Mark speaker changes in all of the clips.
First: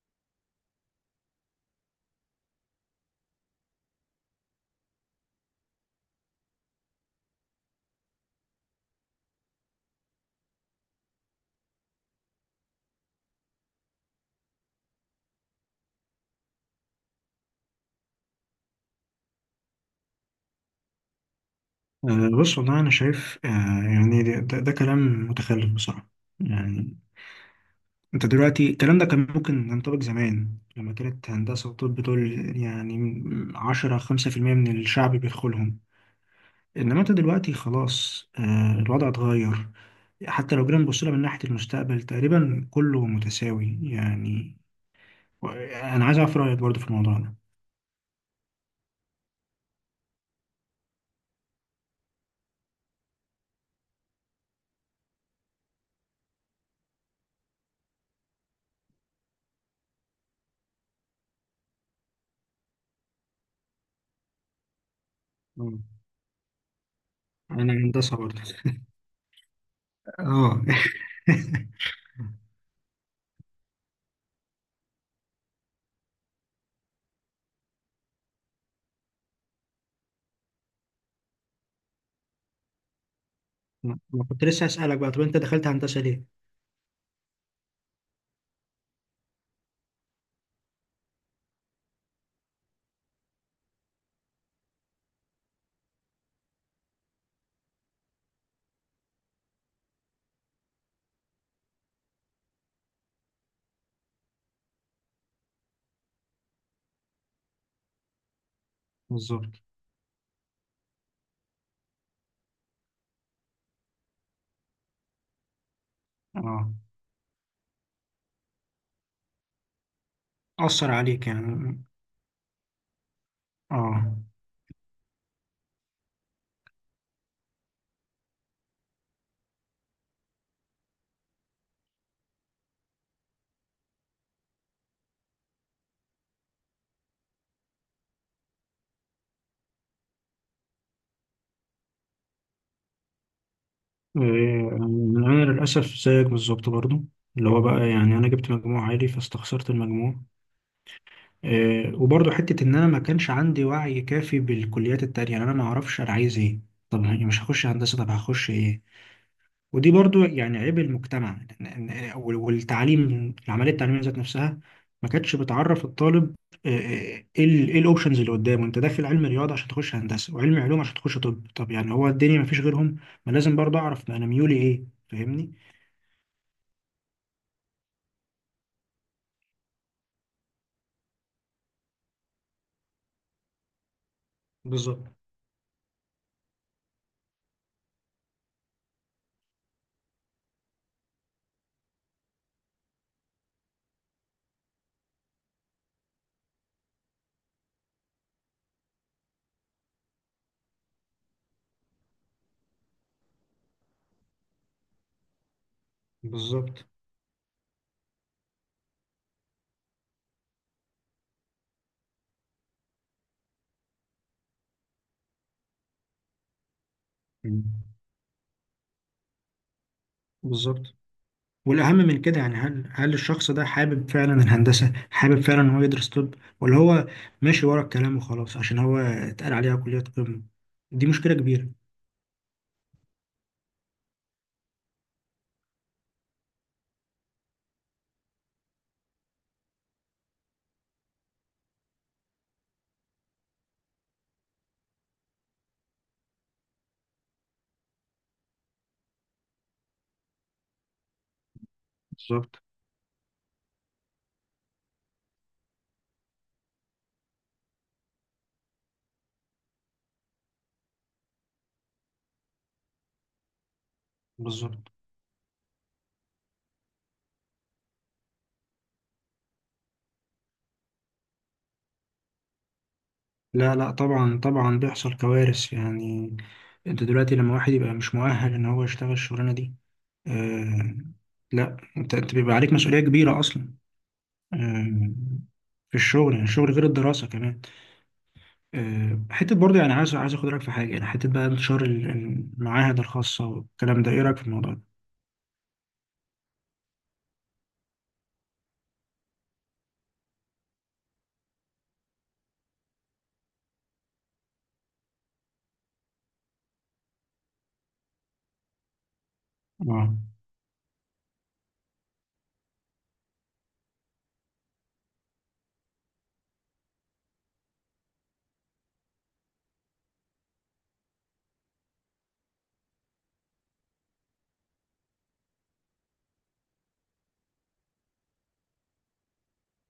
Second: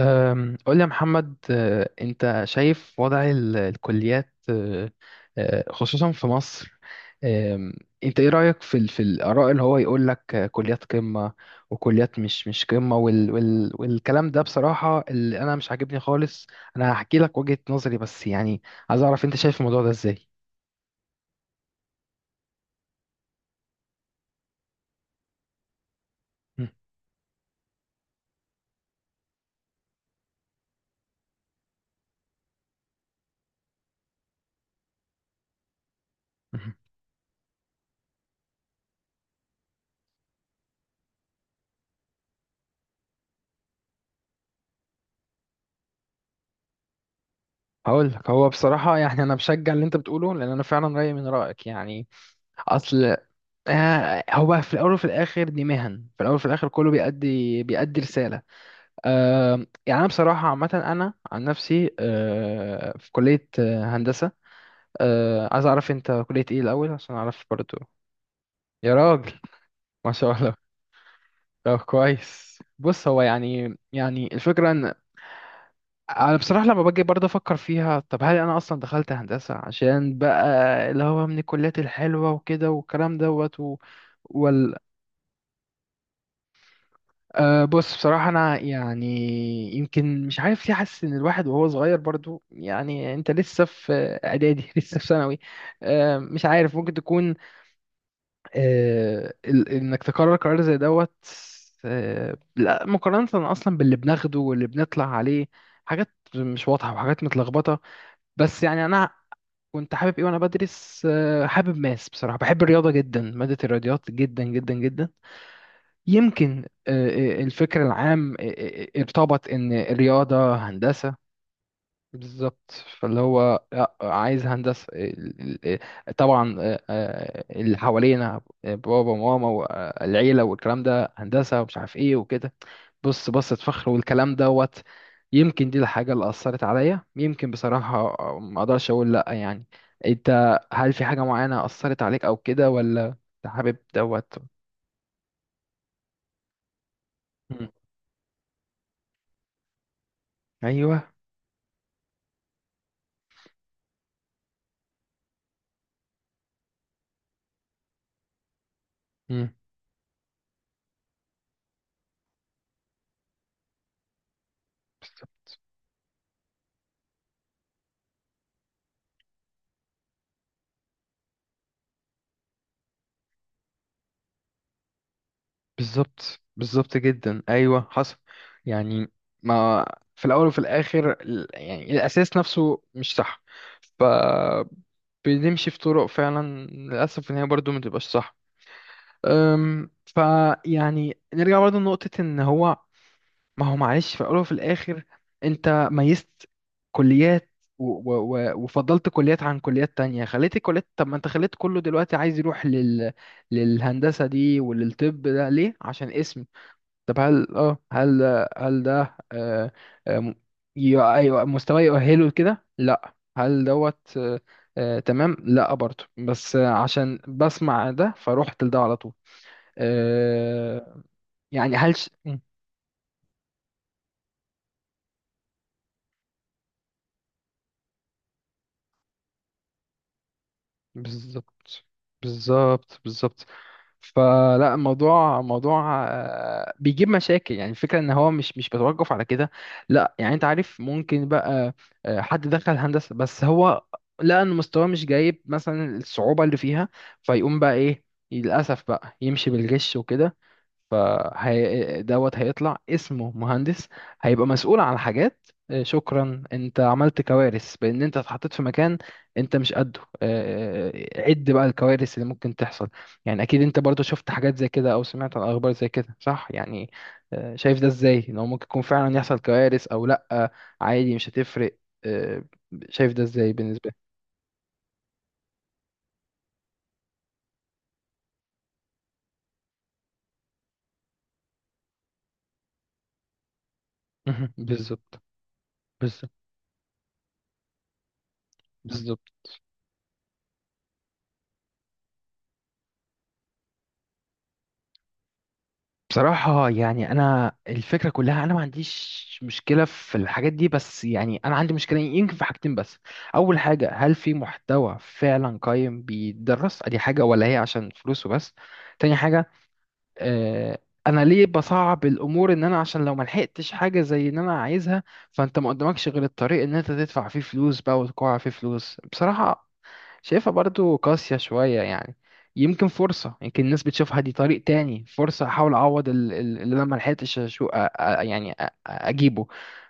Speaker 1: قول لي يا محمد، انت شايف وضع الكليات، أه، أه، خصوصا في مصر. أم، انت ايه رأيك في في الآراء اللي هو يقول لك، كليات قمة وكليات مش قمة وال وال والكلام ده بصراحة اللي انا مش عاجبني خالص. انا هحكي لك وجهة نظري بس يعني عايز اعرف انت شايف الموضوع ده ازاي.
Speaker 2: بص والله أنا شايف يعني ده كلام متخلف بصراحة.
Speaker 1: مم،
Speaker 2: يعني أنت دلوقتي الكلام ده كان ممكن ينطبق زمان لما كانت هندسة وطب دول، يعني 10، 5% من الشعب بيدخلهم.
Speaker 1: مم.
Speaker 2: إنما أنت دلوقتي خلاص، الوضع اتغير. حتى لو جينا نبص لها من ناحية المستقبل تقريبا كله متساوي يعني. و- أنا عايز أعرف رأيك برضه في الموضوع ده.
Speaker 1: هقول لك، هو بصراحة يعني انا بشجع اللي انت بتقوله لان انا فعلا رأيي من رأيك يعني. اصل، هو في الاول وفي الاخر دي مهن، في الاول وفي الاخر كله بيأدي رساله. يعني انا بصراحه عامه انا عن نفسي في كليه هندسه. عايز
Speaker 2: مم.
Speaker 1: اعرف انت كليه ايه الاول عشان اعرف
Speaker 2: أنا
Speaker 1: برضو.
Speaker 2: هندسة برضه
Speaker 1: يا راجل، ما شاء الله.
Speaker 2: آه
Speaker 1: طب كويس، بص، هو يعني الفكره ان انا بصراحه لما باجي برضه افكر فيها، طب هل انا اصلا دخلت هندسه عشان بقى اللي هو من الكليات الحلوه وكده والكلام دوت و...
Speaker 2: ما كنت لسه أسألك بقى، طب أنت دخلت هندسة ليه؟
Speaker 1: بص بصراحة، أنا يعني يمكن مش عارف ليه، حاسس إن الواحد وهو صغير برضو، يعني أنت لسه في إعدادي لسه في ثانوي، مش عارف، ممكن تكون إنك تقرر قرار زي دوت، لا مقارنة أصلا باللي بناخده واللي بنطلع عليه، حاجات مش واضحة وحاجات متلخبطة. بس يعني أنا
Speaker 2: بالظبط.
Speaker 1: كنت حابب إيه وأنا بدرس، حابب ماس، بصراحة بحب الرياضة جدا، مادة الرياضيات جدا جدا جدا. يمكن،
Speaker 2: اه،
Speaker 1: الفكر العام ارتبط ان الرياضة
Speaker 2: أثر
Speaker 1: هندسة.
Speaker 2: عليك يعني.
Speaker 1: بالظبط. فاللي هو لأ،
Speaker 2: اه.
Speaker 1: عايز هندسة طبعا، اللي حوالينا، بابا وماما والعيلة والكلام ده هندسة ومش عارف ايه وكده، بص بصة فخر والكلام دوت. يمكن دي الحاجة اللي أثرت عليا، يمكن بصراحة، ما أقدرش أقول لأ يعني. أنت هل في حاجة معينة أثرت عليك أو كده، ولا أنت حابب دوت؟
Speaker 2: إيه، أنا للأسف زيك بالظبط برضو، اللي هو
Speaker 1: مم.
Speaker 2: بقى يعني أنا جبت مجموع عالي فاستخسرت المجموع.
Speaker 1: أيوه.
Speaker 2: إيه، وبرضو حتة إن أنا ما كانش عندي وعي كافي بالكليات التانية، يعني أنا ما أعرفش أنا عايز إيه. طب يعني مش هخش هندسة، طب هخش إيه؟
Speaker 1: مم.
Speaker 2: ودي برضو يعني عيب المجتمع، والتعليم العمليه التعليميه ذات نفسها ما كانتش بتعرف الطالب. إيه الاوبشنز اللي قدامه، انت داخل علم رياضه عشان تخش هندسه وعلم علوم عشان تخش طب يعني هو الدنيا ما فيش غيرهم؟ ما لازم برضو اعرف ما انا ميولي ايه، فاهمني.
Speaker 1: بالظبط، بالظبط جدا، ايوه حصل يعني. ما في الاول وفي الاخر يعني الاساس نفسه مش صح. ف
Speaker 2: بالظبط
Speaker 1: بنمشي في طرق فعلا للاسف ان هي برضو ما تبقاش صح. فيعني نرجع برضو لنقطة ان هو، ما هو معلش في الاول وفي الاخر انت ميزت كليات و وفضلت كليات عن كليات تانية، خليت الكليات، طب ما انت خليت كله دلوقتي عايز يروح للهندسة دي وللطب ده ليه؟ عشان اسم؟
Speaker 2: بالظبط.
Speaker 1: طب هل هل ده آه م- ايوه مستواه يؤهله لكده؟ لا، هل دوت تمام، لا برضه، بس عشان
Speaker 2: مم.
Speaker 1: بسمع ده فروحت لده على طول.
Speaker 2: بالظبط.
Speaker 1: آه يعني
Speaker 2: والاهم
Speaker 1: هل ش...
Speaker 2: من
Speaker 1: م.
Speaker 2: كده يعني هل الشخص ده حابب فعلا الهندسه، حابب فعلا ان هو يدرس طب، ولا هو ماشي ورا الكلام وخلاص عشان هو اتقال عليها كليه قمه. دي مشكله كبيره.
Speaker 1: بالظبط، بالظبط، بالظبط. فلا، الموضوع موضوع بيجيب مشاكل، يعني الفكرة ان هو مش بتوقف على كده. لا يعني انت عارف، ممكن بقى حد دخل هندسة بس هو لقى ان مستواه مش جايب مثلا الصعوبة اللي فيها، فيقوم بقى ايه؟ للأسف بقى يمشي بالغش وكده، فهي دوت
Speaker 2: بالظبط
Speaker 1: هيطلع اسمه مهندس، هيبقى مسؤول عن حاجات. شكرا، انت عملت كوارث بان انت اتحطيت في مكان انت مش قده. عد بقى الكوارث اللي ممكن تحصل. يعني اكيد انت برضو شفت حاجات زي
Speaker 2: بالظبط.
Speaker 1: كده او سمعت عن اخبار زي كده صح يعني. شايف ده ازاي؟ ان هو ممكن يكون فعلا يحصل كوارث او لا، عادي مش هتفرق. آه، شايف ده ازاي
Speaker 2: لا
Speaker 1: بالنسبة
Speaker 2: لا،
Speaker 1: لك؟
Speaker 2: طبعا طبعا بيحصل كوارث يعني. انت دلوقتي لما واحد يبقى مش مؤهل ان هو يشتغل الشغلانه دي، آه، لا انت بيبقى عليك مسؤوليه كبيره اصلا.
Speaker 1: مهم.
Speaker 2: آه،
Speaker 1: بالظبط،
Speaker 2: في
Speaker 1: بالظبط،
Speaker 2: الشغل يعني الشغل غير الدراسه كمان. آه،
Speaker 1: بالظبط.
Speaker 2: حته برضه يعني عايز اخد رايك في حاجه، يعني حته بقى انتشار المعاهد الخاصه والكلام ده، ايه رايك في الموضوع ده؟
Speaker 1: بصراحة يعني أنا الفكرة كلها، أنا ما عنديش مشكلة في الحاجات دي، بس يعني أنا عندي مشكلة يمكن في حاجتين بس. أول حاجة، هل في محتوى فعلا قايم بيدرس أدي حاجة، ولا هي عشان فلوسه بس؟ تاني حاجة،
Speaker 2: اه.
Speaker 1: آه، انا ليه بصعب الامور؟ ان انا عشان لو ما لحقتش حاجه زي ان انا عايزها، فانت ما قدامكش غير الطريق ان انت تدفع فيه فلوس بقى، وتقع فيه فلوس بصراحه. شايفها برضو قاسيه شويه يعني. يمكن فرصه، يمكن الناس بتشوفها دي طريق تاني، فرصه احاول اعوض اللي انا ما لحقتش يعني اجيبه.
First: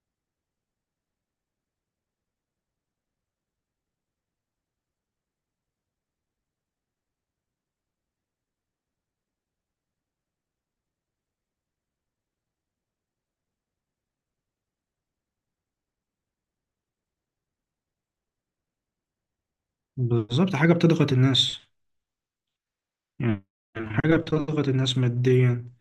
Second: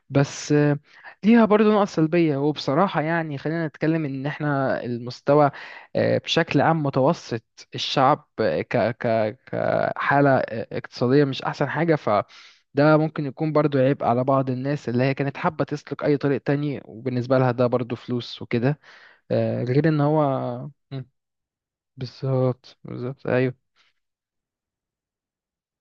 Speaker 1: بس ليها برضه نقط سلبية. وبصراحة يعني خلينا نتكلم إن إحنا المستوى بشكل عام متوسط. الشعب آه، ك ك كحالة اقتصادية مش أحسن حاجة، فده ممكن يكون برضه عيب على بعض الناس اللي هي كانت حابة تسلك أي طريق تاني، وبالنسبة لها ده برضه فلوس وكده. غير إن
Speaker 2: بالظبط،
Speaker 1: هو،
Speaker 2: حاجه
Speaker 1: مم،
Speaker 2: بتضغط الناس
Speaker 1: بالظبط، بالظبط،
Speaker 2: يعني.
Speaker 1: أيوه.
Speaker 2: حاجه بتضغط الناس ماديا.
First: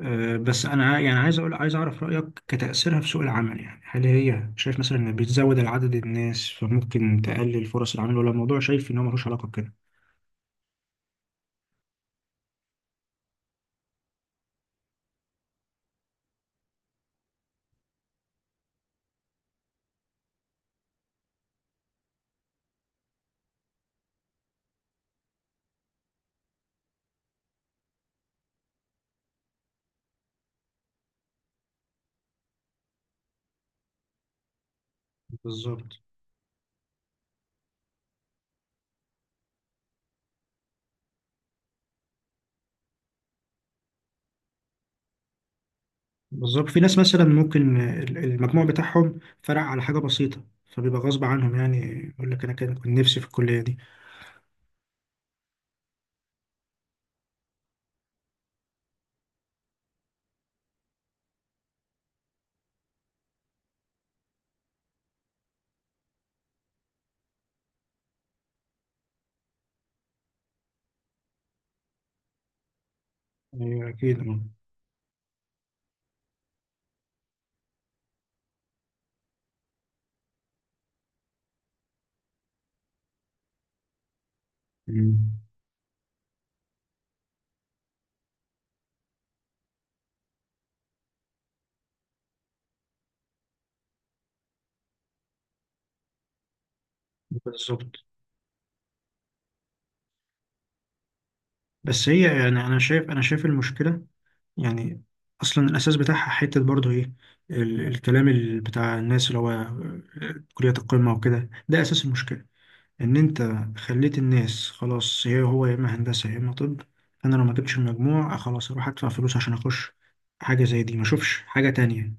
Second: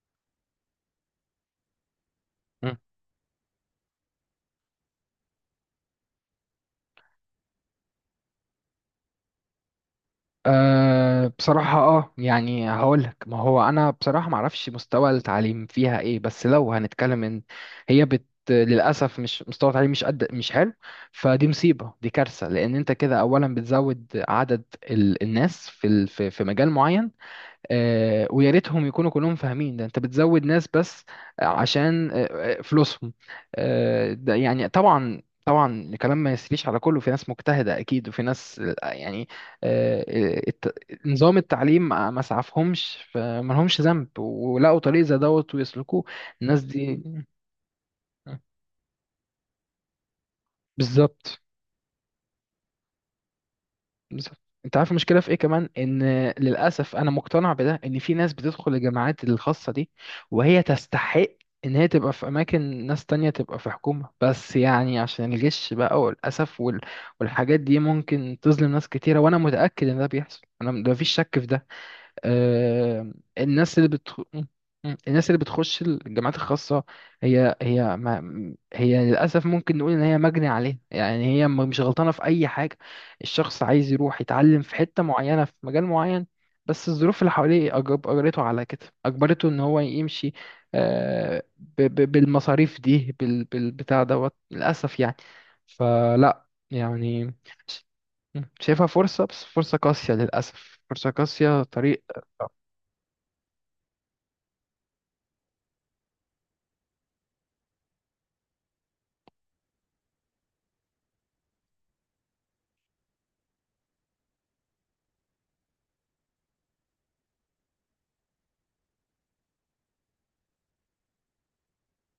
Speaker 2: بس انا يعني عايز اعرف رايك كتاثيرها في سوق العمل، يعني هل هي شايف مثلا ان بتزود العدد الناس فممكن تقلل فرص العمل، ولا الموضوع شايف ان هو ملوش علاقه بكده؟
Speaker 1: بصراحة، يعني هقولك، ما هو أنا بصراحة معرفش مستوى التعليم فيها ايه، بس لو هنتكلم ان هي للأسف مش، مستوى التعليم مش قد، مش حلو. فدي مصيبة، دي كارثة، لأن انت كده أولا بتزود عدد الناس في في مجال معين. ويا ريتهم يكونوا كلهم فاهمين، ده انت بتزود ناس بس عشان فلوسهم. ده يعني طبعا طبعا،
Speaker 2: بالظبط
Speaker 1: الكلام ما يسريش على كله، في ناس مجتهدة أكيد، وفي ناس يعني آه، آه، الت- نظام التعليم ما سعفهمش، فما لهمش ذنب ولقوا طريق زي دوت ويسلكوه. الناس
Speaker 2: بالظبط، في ناس
Speaker 1: دي،
Speaker 2: مثلا ممكن
Speaker 1: آه،
Speaker 2: المجموع بتاعهم فرق على حاجه بسيطه. فبيبقى غصب
Speaker 1: بالظبط.
Speaker 2: عنهم يعني، يقول لك انا كنت نفسي في الكليه دي.
Speaker 1: بالظبط، انت عارف المشكله في ايه كمان؟ ان للاسف انا مقتنع بده، ان في ناس بتدخل الجامعات الخاصه دي وهي تستحق ان هي تبقى في اماكن، ناس تانية تبقى في حكومه، بس يعني عشان الجيش بقى والاسف والحاجات دي ممكن تظلم ناس كتيره، وانا متاكد ان ده بيحصل، انا ده مفيش شك في ده. آه، الناس اللي
Speaker 2: ايوه اكيد. آه.
Speaker 1: الناس اللي بتخش الجامعات الخاصة، هي ما... هي للأسف ممكن نقول إن هي مجني عليها، يعني هي مش غلطانة في أي حاجة. الشخص عايز يروح يتعلم في حتة
Speaker 2: مم.
Speaker 1: معينة في مجال معين، بس الظروف اللي حواليه أجبرته على كده، أجبرته إن هو يمشي بالمصاريف دي بالبتاع دوت للأسف يعني. فلا يعني
Speaker 2: بالظبط.
Speaker 1: شايفها فرصة، بس فرصة قاسية للأسف، فرصة قاسية، طريق.
Speaker 2: بس هي يعني انا شايف المشكله، يعني اصلا الاساس بتاعها حته برضه ايه، الكلام بتاع الناس اللي هو كليه القمه وكده، ده اساس المشكله. ان انت خليت الناس خلاص، هي هو يا اما هندسه يا اما طب. انا لو ما جبتش المجموع خلاص اروح ادفع فلوس عشان اخش حاجه زي دي، ما اشوفش حاجه تانية.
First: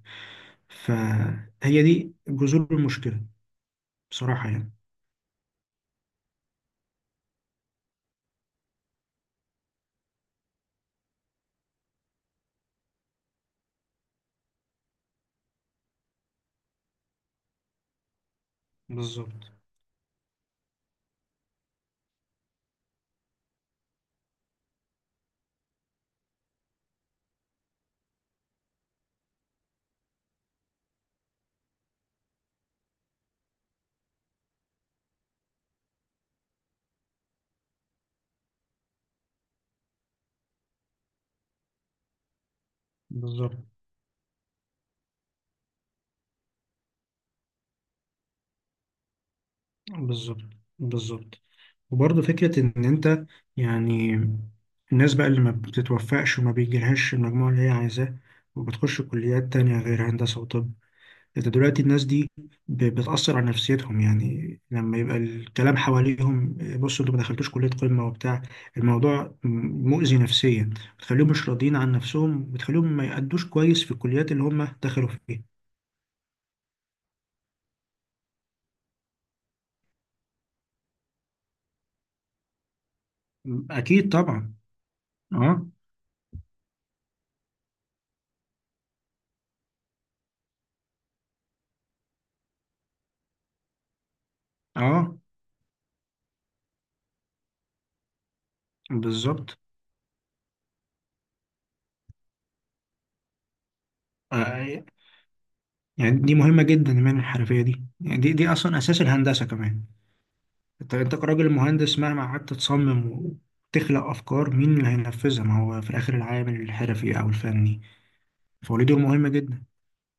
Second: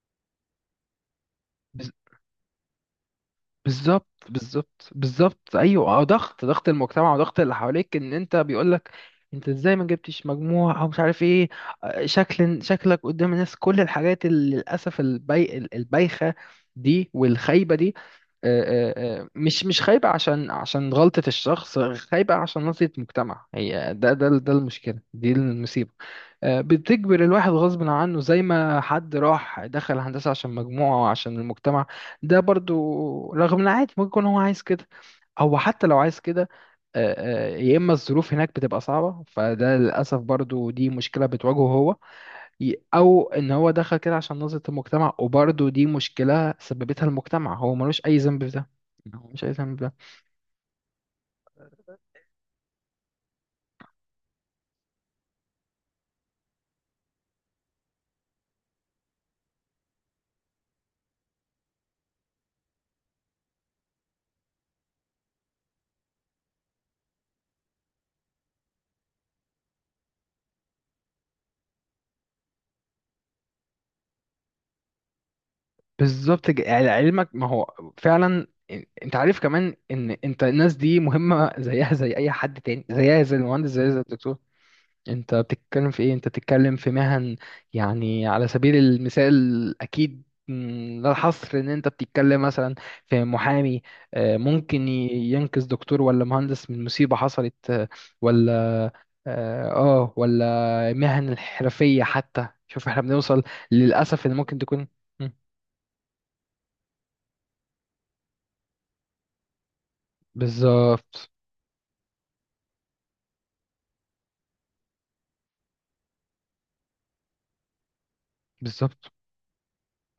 Speaker 2: فهي
Speaker 1: بز-
Speaker 2: دي جذور المشكله.
Speaker 1: بالظبط،
Speaker 2: بصراحه يعني.
Speaker 1: بالظبط، بالظبط، أيوة. ضغط المجتمع وضغط اللي حواليك، إن أنت بيقولك أنت إزاي ما جبتش مجموع، أو مش عارف إيه. شكلك قدام الناس، كل الحاجات اللي للأسف البايخة دي والخايبة دي،
Speaker 2: بالظبط
Speaker 1: مش خايبة عشان، عشان غلطة الشخص، خايبة عشان نظرة المجتمع، هي ده المشكلة دي، المصيبة بتجبر الواحد غصب عنه. زي ما حد راح دخل هندسة عشان مجموعة وعشان المجتمع، ده برضو رغم ان عادي ممكن يكون هو عايز كده. هو حتى لو عايز كده، يا اما الظروف هناك بتبقى صعبة، فده للأسف برضو دي مشكلة بتواجهه هو، او ان
Speaker 2: بالظبط
Speaker 1: هو دخل كده عشان نظرة المجتمع، وبرضو دي مشكلة سببتها المجتمع، هو ملوش اي ذنب في ده، هو مش اي ذنب.
Speaker 2: بالظبط بالظبط. وبرضه فكرة إن أنت، يعني الناس بقى اللي ما بتتوفقش وما بيجيلهاش المجموع اللي هي عايزاه وبتخش كليات تانية غير هندسة وطب. أنت دلوقتي الناس دي بتأثر على نفسيتهم، يعني لما يبقى الكلام حواليهم بصوا أنتوا ما دخلتوش كلية قمة وبتاع، الموضوع مؤذي نفسيا. بتخليهم مش راضيين عن نفسهم، بتخليهم ما يأدوش كويس في الكليات اللي هم دخلوا فيها.
Speaker 1: بالظبط يعني علمك، ما هو فعلا انت عارف كمان ان انت الناس دي مهمة زيها زي اي حد تاني، زيها زي المهندس، زيها زي
Speaker 2: أكيد
Speaker 1: الدكتور.
Speaker 2: طبعا.
Speaker 1: انت
Speaker 2: أه.
Speaker 1: بتتكلم في ايه، انت بتتكلم في مهن يعني. على سبيل المثال اكيد، لا الحصر، ان انت بتتكلم مثلا في محامي ممكن
Speaker 2: أه.
Speaker 1: ينقذ دكتور ولا مهندس من مصيبة حصلت ولا
Speaker 2: بالظبط.
Speaker 1: اه. ولا مهن الحرفية حتى، شوف احنا بنوصل للأسف ان ممكن
Speaker 2: آه،
Speaker 1: تكون م،
Speaker 2: يعني دي مهمة جدا من الحرفية دي، يعني دي أصلا أساس الهندسة كمان. أنت
Speaker 1: بالظبط،
Speaker 2: كراجل مهندس مهما قعدت تصمم وتخلق أفكار، مين اللي هينفذها؟ ما هو في الآخر العامل الحرفي أو الفني، فهو دي
Speaker 1: بالظبط.
Speaker 2: مهمة جدا.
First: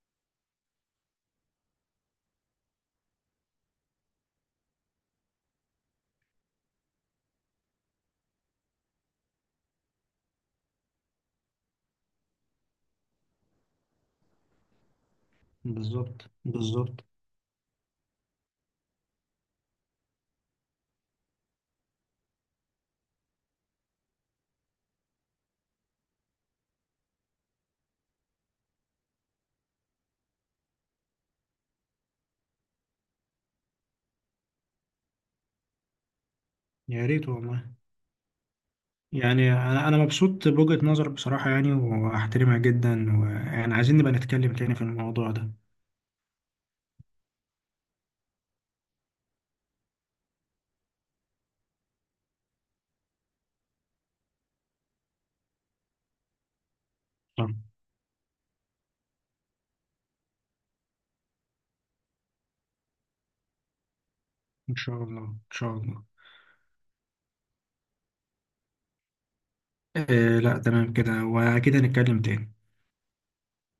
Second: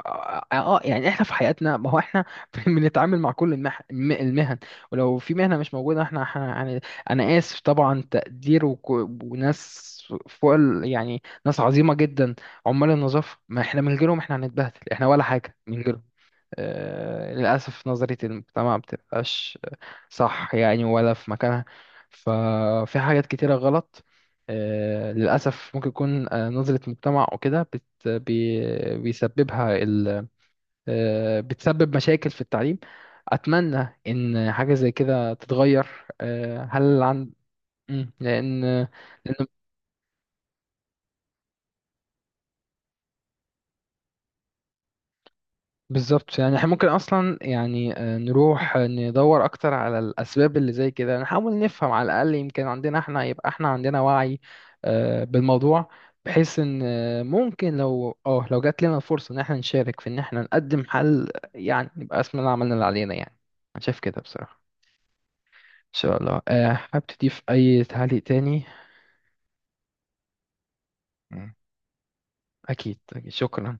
Speaker 1: اه، يعني احنا في حياتنا ما هو احنا بنتعامل مع كل المهن. ولو في مهنة مش موجودة احنا يعني انا اسف طبعا، تقدير وناس فوق يعني ناس عظيمة جدا. عمال النظافة، ما احنا من غيرهم احنا هنتبهدل، احنا ولا حاجة من غيرهم.
Speaker 2: بالظبط بالظبط.
Speaker 1: للأسف نظرية المجتمع ما بتبقاش صح يعني، ولا في مكانها، ففي حاجات كتيرة غلط. للأسف ممكن يكون نظرة مجتمع وكده بيسببها ال، بتسبب مشاكل في التعليم. أتمنى إن حاجة زي كده تتغير. هل
Speaker 2: يا ريت
Speaker 1: عن،
Speaker 2: والله.
Speaker 1: مم، لأن
Speaker 2: يعني أنا مبسوط بوجهة نظرك بصراحة، يعني وأحترمها جدا، ويعني عايزين نبقى نتكلم تاني في الموضوع ده.
Speaker 1: بالظبط، يعني احنا ممكن اصلا يعني نروح ندور اكتر على الاسباب اللي زي كده، نحاول نفهم على الاقل، يمكن عندنا احنا يبقى احنا عندنا وعي بالموضوع، بحيث ان
Speaker 2: طب
Speaker 1: ممكن لو لو جات لنا الفرصة ان احنا نشارك في ان احنا نقدم حل يعني، يبقى اسمنا عملنا اللي علينا يعني. انا شايف كده بصراحة.
Speaker 2: إن شاء الله إن شاء
Speaker 1: ان
Speaker 2: الله.
Speaker 1: شاء الله، حابب تضيف اي تعليق تاني؟
Speaker 2: إيه لا تمام كده،
Speaker 1: مم.
Speaker 2: وأكيد هنتكلم تاني.
Speaker 1: اكيد، أكيد. شكرا.